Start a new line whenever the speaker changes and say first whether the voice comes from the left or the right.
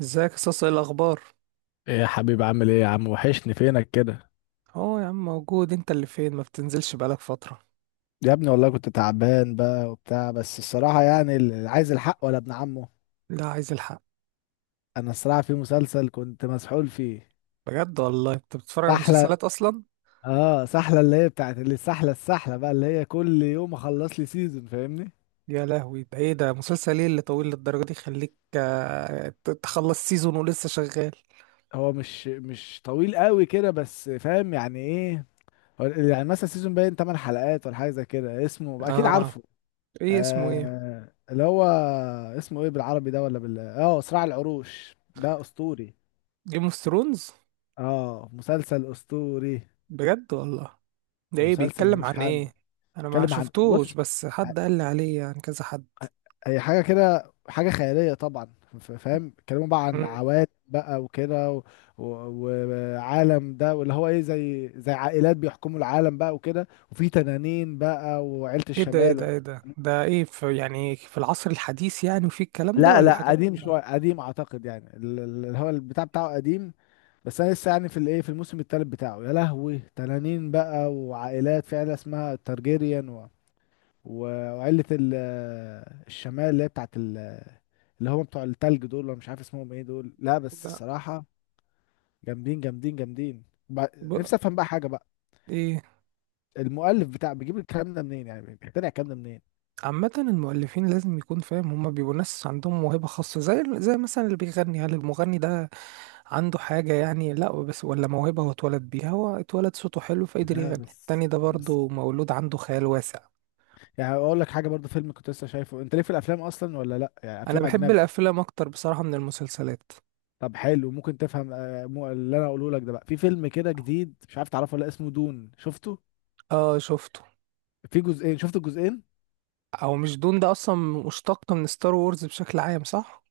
right: ازيك يا صاصة؟ ايه الاخبار؟
left: ايه يا حبيبي، عامل ايه يا عم؟ وحشني فينك كده.
right: اه يا عم، موجود. انت اللي فين؟ ما بتنزلش بقالك فترة.
left: يا ابني والله كنت تعبان بقى وبتاع، بس الصراحة يعني اللي عايز الحق ولا ابن عمه.
right: لا، عايز الحق.
left: انا الصراحة في مسلسل كنت مسحول فيه.
right: بجد والله، انت بتتفرج على
left: سحلة.
right: مسلسلات اصلا؟
left: اه سحلة اللي هي بتاعت السحلة بقى، اللي هي كل يوم اخلص لي سيزون، فاهمني؟
right: يا لهوي، ده ايه ده؟ مسلسل ايه اللي طويل للدرجة دي يخليك تخلص سيزون ولسه شغال؟
left: هو مش طويل قوي كده، بس فاهم يعني ايه. هو يعني مثلا سيزون باين 8 حلقات ولا حاجة زي كده، اسمه اكيد
right: اه.
left: عارفه.
right: ايه اسمه؟ ايه؟
left: اللي هو اسمه ايه بالعربي ده، ولا بال صراع العروش، ده اسطوري.
right: جيم اوف ثرونز؟
left: اه، مسلسل اسطوري.
right: بجد والله؟ ده ايه؟
left: مسلسل
right: بيتكلم
left: ملوش
right: عن
left: حل.
right: ايه؟ انا ما
left: اتكلم عن،
right: شفتوش،
left: بص،
right: بس حد قال لي عليه، يعني كذا حد.
left: هي حاجه كده، حاجه خياليه طبعا. فاهم، اتكلموا بقى عن
right: مم.
left: عوالم بقى وكده و- وعالم ده، واللي هو ايه، زي عائلات بيحكموا العالم بقى وكده، وفي تنانين بقى وعيله
right: ايه ده؟ ايه
left: الشمال.
right: ده؟ ايه ده؟ ده ايه، في يعني في العصر الحديث يعني وفي الكلام ده
left: لا،
right: ولا
left: لا،
right: حاجات؟
left: قديم شويه، قديم اعتقد، يعني اللي هو البتاع بتاعه قديم. بس انا لسه يعني في الايه، في الموسم الثالث بتاعه، يا لهوي، تنانين بقى وعائلات، في عيله اسمها تارجيريان. وعيلة الشمال، اللي هي بتاعت اللي هم بتوع التلج دول، ولا مش عارف اسمهم ايه دول، لا بس الصراحة جامدين جامدين جامدين. نفسي
right: لا.
left: افهم بقى حاجة بقى.
right: ايه؟
left: المؤلف بتاع، بيجيب الكلام ده منين يعني؟ بيقتنع الكلام ده منين؟
right: عامة المؤلفين لازم يكون فاهم، هما بيبقوا ناس عندهم موهبة خاصة، زي زي مثلا اللي بيغني. هل المغني ده عنده حاجة يعني؟ لا بس ولا موهبة، هو اتولد بيها، هو اتولد صوته حلو فقدر
left: لا
right: يغني.
left: بس،
right: التاني ده
left: بس
right: برضه مولود عنده خيال واسع.
left: يعني اقول لك حاجة برضو، فيلم كنت لسه شايفه، انت ليه في الافلام اصلا ولا لا؟ يعني
right: انا
left: افلام
right: بحب
left: اجنبي.
right: الافلام اكتر بصراحة من المسلسلات.
left: طب حلو، ممكن تفهم اللي انا اقوله لك ده بقى، في فيلم كده جديد، مش عارف تعرفه ولا لأ، اسمه دون، شفته؟
right: اه شفته.
left: في جزئين، شفت الجزئين؟
right: او مش دون ده اصلا مشتق من ستار وورز بشكل عام، صح؟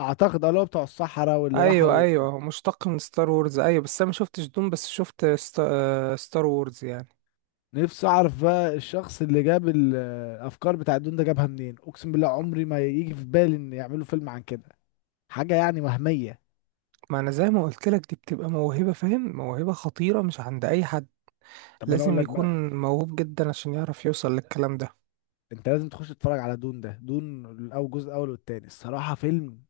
left: اعتقد اه، اللي هو بتوع الصحراء واللي
right: ايوه
left: راحوا.
right: ايوه، هو مشتق من ستار وورز ايوه، بس انا ما شفتش دون، بس شفت ست... آه، ستار وورز يعني.
left: نفسي اعرف بقى الشخص اللي جاب الافكار بتاع الدون ده جابها منين، اقسم بالله عمري ما يجي في بالي ان يعملوا فيلم عن كده، حاجه يعني وهميه.
right: ما انا زي ما قلت لك، دي بتبقى موهبة، فاهم؟ موهبة خطيرة مش عند اي حد.
left: طب انا اقول
right: لازم
left: لك بقى،
right: يكون موهوب جدا عشان يعرف يوصل للكلام ده.
left: انت لازم تخش تتفرج على دون ده، دون الاول جزء الاول والتاني، الصراحه فيلم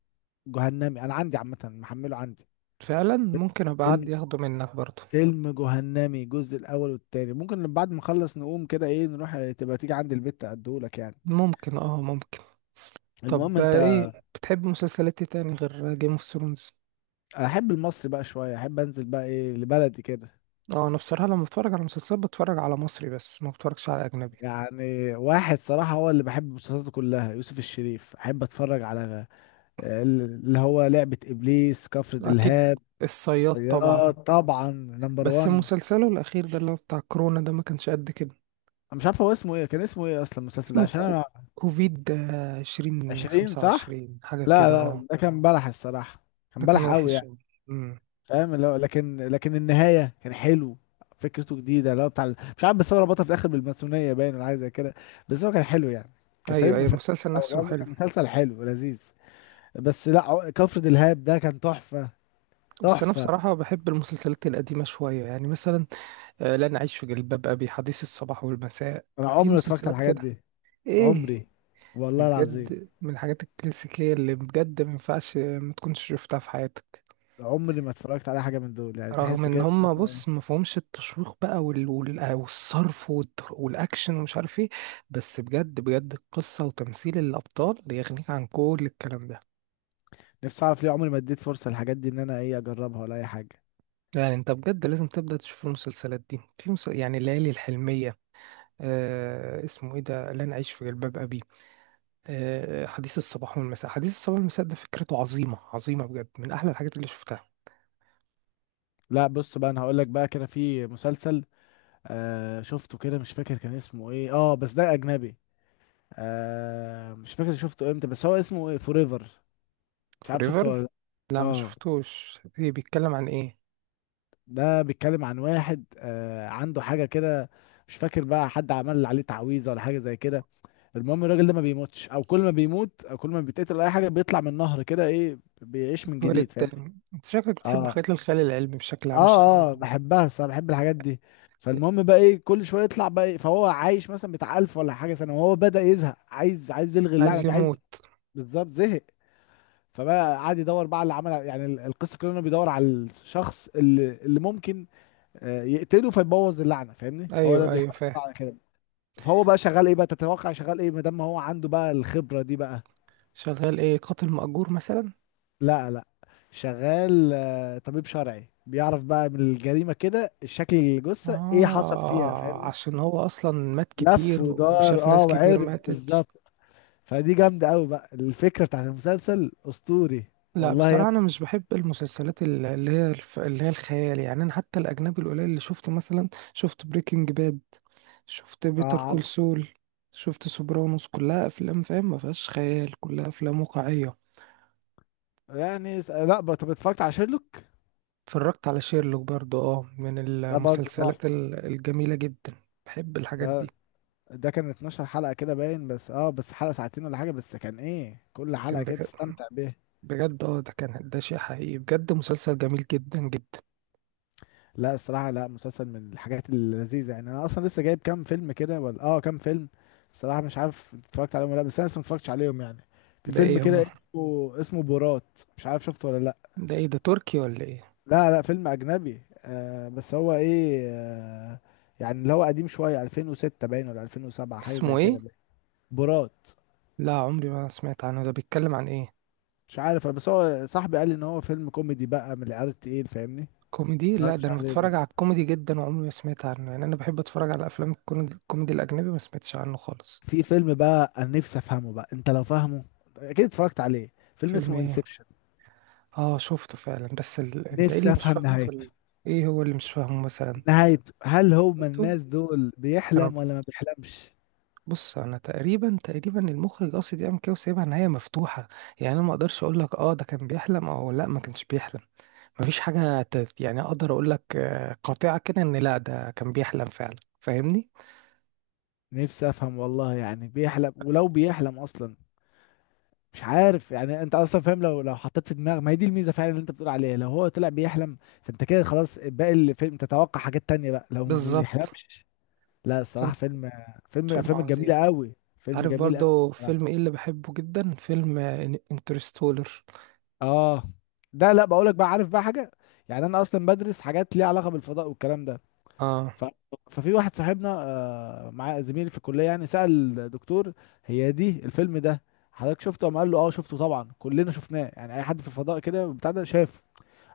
left: جهنمي، انا عندي عامه محمله عندي.
right: فعلا، ممكن ابقى حد
left: فيلم،
right: ياخده منك برضو.
left: فيلم جهنمي الجزء الاول والتاني، ممكن لما بعد ما اخلص نقوم كده، ايه، نروح، تبقى تيجي عندي البيت اديهولك يعني.
right: ممكن، اه ممكن.
left: المهم
right: طب
left: انت،
right: ايه، بتحب مسلسلات إيه تاني غير جيم اوف ثرونز؟
left: احب المصري بقى شويه، احب انزل بقى ايه لبلدي كده.
right: اه، انا بصراحة لما بتفرج على مسلسلات بتفرج على مصري بس، ما بتفرجش على اجنبي.
left: يعني واحد صراحة هو اللي بحب مسلسلاته كلها، يوسف الشريف، أحب أتفرج على اللي هو لعبة إبليس، كفر
right: اكيد.
left: دلهاب.
right: الصياد
left: الصياد
right: طبعا.
left: طبعا، نمبر
right: بس
left: وان.
right: مسلسله الاخير ده اللي هو بتاع كورونا ده ما كانش قد كده.
left: أنا مش عارف هو اسمه إيه، كان اسمه إيه أصلا المسلسل ده
right: اسمه
left: عشان أنا،
right: كوفيد 20
left: عشرين
right: خمسة
left: صح؟
right: وعشرين حاجة
left: لا،
right: كده
left: لا،
right: اه.
left: ده كان بلح الصراحة، كان
right: ده كان
left: بلح قوي
right: وحش
left: يعني.
right: أوي. امم.
left: فاهم، اللي هو لكن النهاية كان حلو، فكرته جديدة اللي هو بتاع مش عارف، بس هو ربطها في الآخر بالماسونية باين، ولا حاجة زي كده، بس هو كان حلو يعني،
right: ايوه
left: كفيلم
right: ايوه،
left: ف...
right: المسلسل
left: أو
right: نفسه
left: كان
right: حلو.
left: كان مسلسل حلو لذيذ. بس لا، كفر دلهاب ده كان تحفة،
right: بس انا
left: تحفة.
right: بصراحه بحب المسلسلات القديمه شويه، يعني مثلا لن اعيش في جلباب ابي، حديث الصباح والمساء.
left: انا
right: في
left: عمري ما اتفرجت على
right: مسلسلات
left: الحاجات
right: كده،
left: دي،
right: ايه،
left: عمري،
right: دي
left: والله العظيم،
right: بجد من الحاجات الكلاسيكيه اللي بجد ما ينفعش ما تكونش شفتها في حياتك.
left: عمري ما اتفرجت على حاجة من دول يعني،
right: رغم
left: تحس
right: ان
left: كده إن
right: هم،
left: هو
right: بص،
left: إيه.
right: ما فيهمش التشويق بقى والصرف والاكشن ومش عارف ايه، بس بجد بجد القصه وتمثيل الابطال يغنيك عن كل الكلام ده.
left: نفسي اعرف ليه عمري ما اديت فرصة للحاجات دي، ان انا ايه اجربها ولا اي حاجة.
right: يعني انت بجد لازم تبدأ تشوف المسلسلات دي. في يعني الليالي الحلمية، آه اسمه ايه ده، لن اعيش في جلباب ابي، آه حديث الصباح والمساء، حديث الصباح والمساء ده فكرته عظيمة عظيمة، بجد من احلى الحاجات اللي شفتها.
left: لا، بص بقى، انا هقول لك بقى كده، في مسلسل شفته كده، مش فاكر كان اسمه ايه، بس ده اجنبي. مش فاكر شفته امتى، بس هو اسمه ايه، فوريفر، مش عارف شفته ولا
right: فوريفر؟
left: لأ.
right: لا ما
left: اه،
right: شفتوش. ايه، بيتكلم عن ايه؟
left: ده بيتكلم عن واحد، عنده حاجة كده، مش فاكر بقى، حد عمل عليه تعويذة ولا حاجة زي كده. المهم الراجل ده ما بيموتش، او كل ما بيموت او كل ما بيتقتل أو اي حاجة، بيطلع من النهر كده، ايه، بيعيش من
right: تولد.
left: جديد، فاهمني؟
right: انت شكلك بتحب
left: اه،
right: حاجات الخيال العلمي بشكل
left: اه،
right: عام، مش تتفرج
left: اه، بحبها الصراحة، بحب الحاجات دي.
right: على-
left: فالمهم بقى ايه، كل شوية يطلع بقى إيه، فهو عايش مثلا بتاع 1000 ولا حاجة سنة، وهو بدأ يزهق، عايز يلغي اللعنة
right: عايز
left: دي، عايز،
right: يموت.
left: بالظبط زهق. فبقى قعد يدور بقى على اللي عمل، يعني القصة كلها انه بيدور على الشخص اللي ممكن يقتله فيبوظ اللعنه، فاهمني، هو ده
right: ايوه ايوه،
left: بيحاول
right: فاهم.
left: يطلع على كده. فهو بقى شغال ايه بقى، تتوقع شغال ايه ما دام هو عنده بقى الخبره دي بقى؟
right: شغال ايه، قاتل مأجور مثلا؟
left: لا، لا، شغال طبيب شرعي، بيعرف بقى من الجريمه كده، الشكل، الجثه ايه حصل فيها،
right: اه،
left: فاهمني؟
right: عشان هو اصلا مات
left: لف
right: كتير
left: ودار،
right: وشاف ناس كتير
left: وعرف
right: ماتت.
left: بالظبط. فدي جامده قوي بقى، الفكره بتاعت المسلسل اسطوري.
right: لا
left: والله يا
right: بصراحة، أنا
left: ابني.
right: مش بحب المسلسلات اللي هي اللي هي الخيال، يعني أنا حتى الأجنبي القليل اللي شفته مثلا، شفت بريكنج باد، شفت بيتر
left: اه
right: كول
left: عارف.
right: سول، شفت سوبرانوس، كلها أفلام، فاهم؟ ما فيهاش خيال، كلها أفلام واقعية.
left: يعني اس- لا بقى- طب اتفرجت على شيرلوك؟
right: اتفرجت على شيرلوك برضو، اه، من
left: ده برضه
right: المسلسلات
left: تحفه.
right: الجميلة جدا. بحب الحاجات دي.
left: ده ده كان 12 حلقة كده باين، بس اه، بس حلقة ساعتين ولا حاجة، بس كان ايه، كل حلقة
right: كان
left: كده
right: بجد.
left: تستمتع بيها.
right: بجد اه، ده كان، ده شيء حقيقي، بجد مسلسل جميل جدا جدا.
left: لا الصراحة، لا، مسلسل من الحاجات اللذيذة. يعني انا اصلا لسه جايب كام فيلم كده ولا كام فيلم الصراحة، مش عارف اتفرجت عليهم ولا لأ، بس انا لسه ما اتفرجتش عليهم يعني. في
right: ده
left: فيلم
right: ايه هم؟
left: كده اسمه بورات، مش عارف شفته ولا لا.
right: ده ايه، ده تركي ولا ايه؟
left: لا لا، فيلم اجنبي، بس هو ايه يعني اللي هو قديم شوية، 2006 باين، ولا 2007 حاجة
right: اسمه
left: زي
right: ايه؟
left: كده باين. بورات،
right: لا عمري ما سمعت عنه. ده بيتكلم عن ايه؟
left: مش عارف، بس هو صاحبي قال لي ان هو فيلم كوميدي بقى من العيار التقيل، فاهمني؟
right: كوميدي؟ لا
left: اتفرجتش
right: ده انا
left: عليه
right: بتفرج على
left: بقى؟
right: الكوميدي جدا، وعمري ما سمعت عنه، يعني انا بحب اتفرج على افلام الكوميدي الاجنبي، ما سمعتش عنه خالص.
left: في فيلم بقى انا نفسي افهمه بقى، انت لو فاهمه، اكيد اتفرجت عليه، فيلم
right: فيلم
left: اسمه
right: ايه؟
left: انسبشن.
right: اه شفته فعلا، بس انت ايه
left: نفسي
right: اللي مش
left: افهم
right: فاهمه
left: نهايته،
right: ايه هو اللي مش فاهمه مثلا؟
left: نهايته هل هو من
right: ايتو.
left: الناس دول
right: انا،
left: بيحلم ولا ما بيحلمش؟
right: بص، انا تقريبا تقريبا المخرج قصد يعمل كده وسايبها نهايه مفتوحه، يعني انا ما اقدرش اقول لك اه ده كان بيحلم او لا ما كانش بيحلم. مفيش حاجه يعني اقدر اقول لك قاطعه كده ان لا ده كان بيحلم فعلا، فاهمني؟
left: نفسي افهم والله، يعني بيحلم، ولو بيحلم اصلا مش عارف، يعني انت اصلا فاهم لو حطيت في دماغك ما هي دي الميزه فعلا اللي انت بتقول عليها، لو هو طلع بيحلم فانت كده خلاص باقي الفيلم تتوقع حاجات تانية بقى، لو ما
right: بالظبط.
left: بيحلمش، لا الصراحه
right: فانت.
left: فيلم، فيلم من
right: فيلم
left: الافلام
right: عظيم.
left: الجميله قوي، فيلم
right: عارف
left: جميل قوي
right: برضو
left: الصراحه.
right: فيلم ايه اللي بحبه جدا؟ فيلم انترستولر.
left: اه، ده، لا بقولك بقى، عارف بقى حاجه، يعني انا اصلا بدرس حاجات ليها علاقه بالفضاء والكلام ده،
right: اه.
left: ف... ففي واحد صاحبنا، مع زميلي في الكليه يعني، سأل دكتور، هي دي الفيلم ده، حضرتك شفته؟ قام قال له اه شفته طبعا، كلنا شفناه، يعني اي حد في الفضاء كده بتاع ده شافه.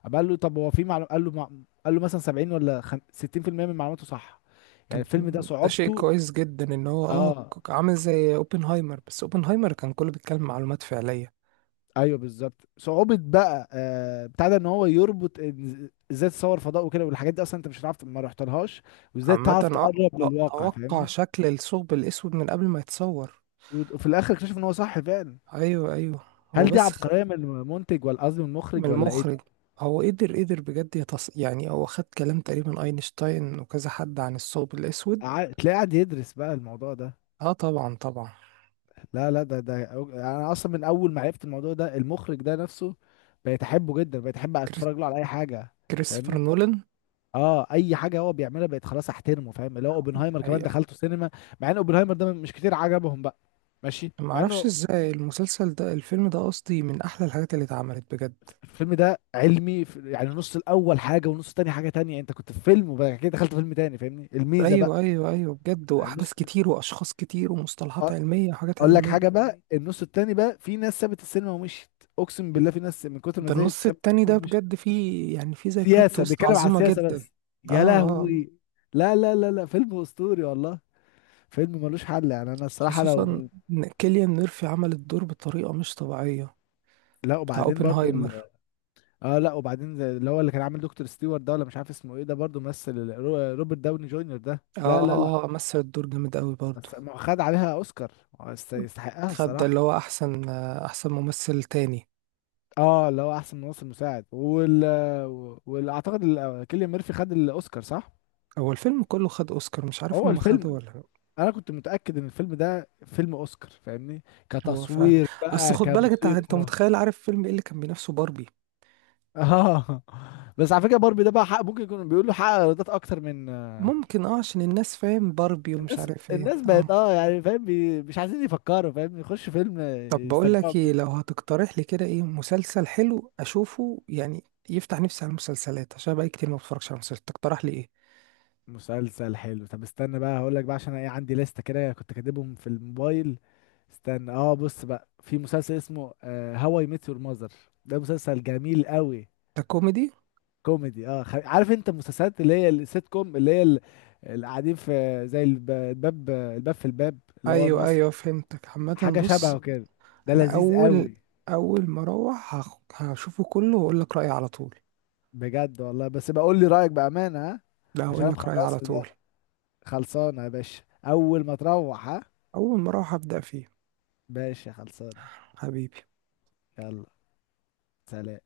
left: قام قال له طب هو في معلومه، قال له مثلا 70 ولا 60% من معلوماته صح؟ يعني
right: طب
left: الفيلم ده
right: ده شيء
left: صعوبته،
right: كويس جدا ان هو اه
left: اه،
right: عامل زي اوبنهايمر، بس اوبنهايمر كان كله بيتكلم معلومات فعلية.
left: ايوه بالظبط، صعوبة بقى بتاع ده ان هو يربط ازاي تصور فضاء وكده، والحاجات دي اصلا انت مش هتعرف ما رحتلهاش، وازاي
right: عامة
left: تعرف
right: اه
left: تقرب للواقع،
right: اتوقع
left: فاهمني؟
right: شكل الثقب الاسود من قبل ما يتصور.
left: وفي الاخر اكتشف ان هو صح فعلا.
right: ايوه ايوه. هو
left: هل دي
right: بس
left: عبقرية من المنتج، ولا قصدي من
right: من
left: المخرج، ولا ايه ده؟
right: المخرج. هو قدر، قدر بجد يعني هو خد كلام تقريبا اينشتاين وكذا حد عن الثقب الاسود.
left: تلاقيه قاعد يدرس بقى الموضوع ده.
right: اه طبعا طبعا.
left: لا، لا، انا اصلا من اول ما عرفت الموضوع ده، المخرج ده نفسه بقيت احبه جدا، بقيت احب
right: كريس-
left: اتفرج له على اي حاجة،
right: كريستوفر
left: فاهمني؟
right: نولان.
left: اه، اي حاجه هو بيعملها بقت خلاص احترمه، فاهم، اللي هو اوبنهايمر كمان
right: أيوة.
left: دخلته سينما، مع ان اوبنهايمر ده مش كتير عجبهم بقى، ماشي
right: ما
left: مع
right: اعرفش
left: انه
right: ازاي المسلسل ده، الفيلم ده قصدي، من احلى الحاجات اللي اتعملت بجد.
left: الفيلم ده علمي، يعني النص الاول حاجه والنص التاني حاجه تانية، انت كنت في فيلم وبعد كده دخلت فيلم تاني، فاهمني الميزه
right: ايوه
left: بقى؟
right: ايوه ايوه، بجد
left: يعني
right: واحداث
left: النص،
right: كتير واشخاص كتير ومصطلحات
left: أ-
right: علميه وحاجات
left: اقول لك
right: علميه.
left: حاجه بقى، النص التاني بقى في ناس سابت السينما ومشيت، اقسم بالله في ناس من كتر ما
right: ده
left: زهقت
right: النص
left: سابت
right: التاني ده
left: السينما ومشيت.
right: بجد فيه، يعني فيه زي بلوت
left: سياسه،
right: تويست
left: بيتكلم على
right: عظيمه
left: السياسه
right: جدا.
left: بس،
right: اه
left: يا
right: اه آه.
left: لهوي. لا لا لا لا، فيلم اسطوري والله، فيلم ملوش حل. يعني انا الصراحه لو
right: خصوصا
left: من،
right: ان كيليان ميرفي عمل الدور بطريقه مش طبيعيه،
left: لا
right: بتاع
left: وبعدين برضو
right: اوبنهايمر.
left: اه، لا وبعدين زي اللي هو اللي كان عامل دكتور ستيوارت ده، ولا مش عارف اسمه ايه ده برضو ممثل روبرت داوني جونيور ده،
right: اه
left: لا لا لا،
right: اه مثل الدور جامد قوي برضه.
left: بس ما هو خد عليها اوسكار، هو يستحقها
right: خد ده اللي
left: الصراحه.
right: هو احسن، احسن ممثل تاني.
left: اه، اللي هو احسن ممثل مساعد، وال، واعتقد كيليان ميرفي خد الاوسكار صح؟
right: هو الفيلم كله خد اوسكار، مش عارف
left: هو
right: هم خدوا
left: الفيلم،
right: ولا لأ.
left: انا كنت متاكد ان الفيلم ده فيلم اوسكار فاهمني،
right: هو فعلا.
left: كتصوير
right: اصل
left: بقى،
right: خد بالك انت، انت
left: كموسيقى.
right: متخيل، عارف فيلم ايه اللي كان بينافسه؟ باربي.
left: اه بس على فكره باربي ده بقى، حق ممكن يكون بيقول له حقق ايرادات اكتر من
right: ممكن اه، عشان الناس فاهم باربي ومش
left: الناس
right: عارف ايه
left: الناس
right: اه.
left: بقت يعني فاهم مش عايزين يفكروا، فاهم، يخشوا فيلم
right: طب بقول
left: يستمتعوا
right: لك ايه، لو
left: بيه.
right: هتقترح لي كده ايه مسلسل حلو اشوفه يعني، يفتح نفسي على المسلسلات، عشان بقى كتير ما بتفرجش على مسلسلات، تقترح لي ايه؟
left: مسلسل حلو، طب استنى بقى هقول لك بقى، عشان انا ايه عندي لستة كده كنت كاتبهم في الموبايل، استنى، بص بقى في مسلسل اسمه هواي اي ميت يور ماذر، ده مسلسل جميل قوي،
right: ده كوميدي؟
left: كوميدي، عارف انت المسلسلات اللي هي السيت كوم، اللي هي اللي قاعدين في، زي الباب في الباب اللي هو
right: ايوه
left: المصري،
right: ايوه، فهمتك عامه
left: حاجة شبهه
right: بص.
left: كده، ده
right: انا
left: لذيذ
right: اول،
left: قوي،
right: اول ما اروح هشوفه كله واقول لك رايي على طول.
left: بجد والله، بس بقول لي رأيك بأمانة، ها،
right: لا
left: عشان
right: هقول
left: انا
right: لك رايي على
left: مخلصه
right: طول.
left: ده، خلصانة يا باشا، أول ما تروح، ها،
right: اول ما اروح هبدا فيه.
left: باشا خلصانة،
right: حبيبي.
left: يلا، سلام.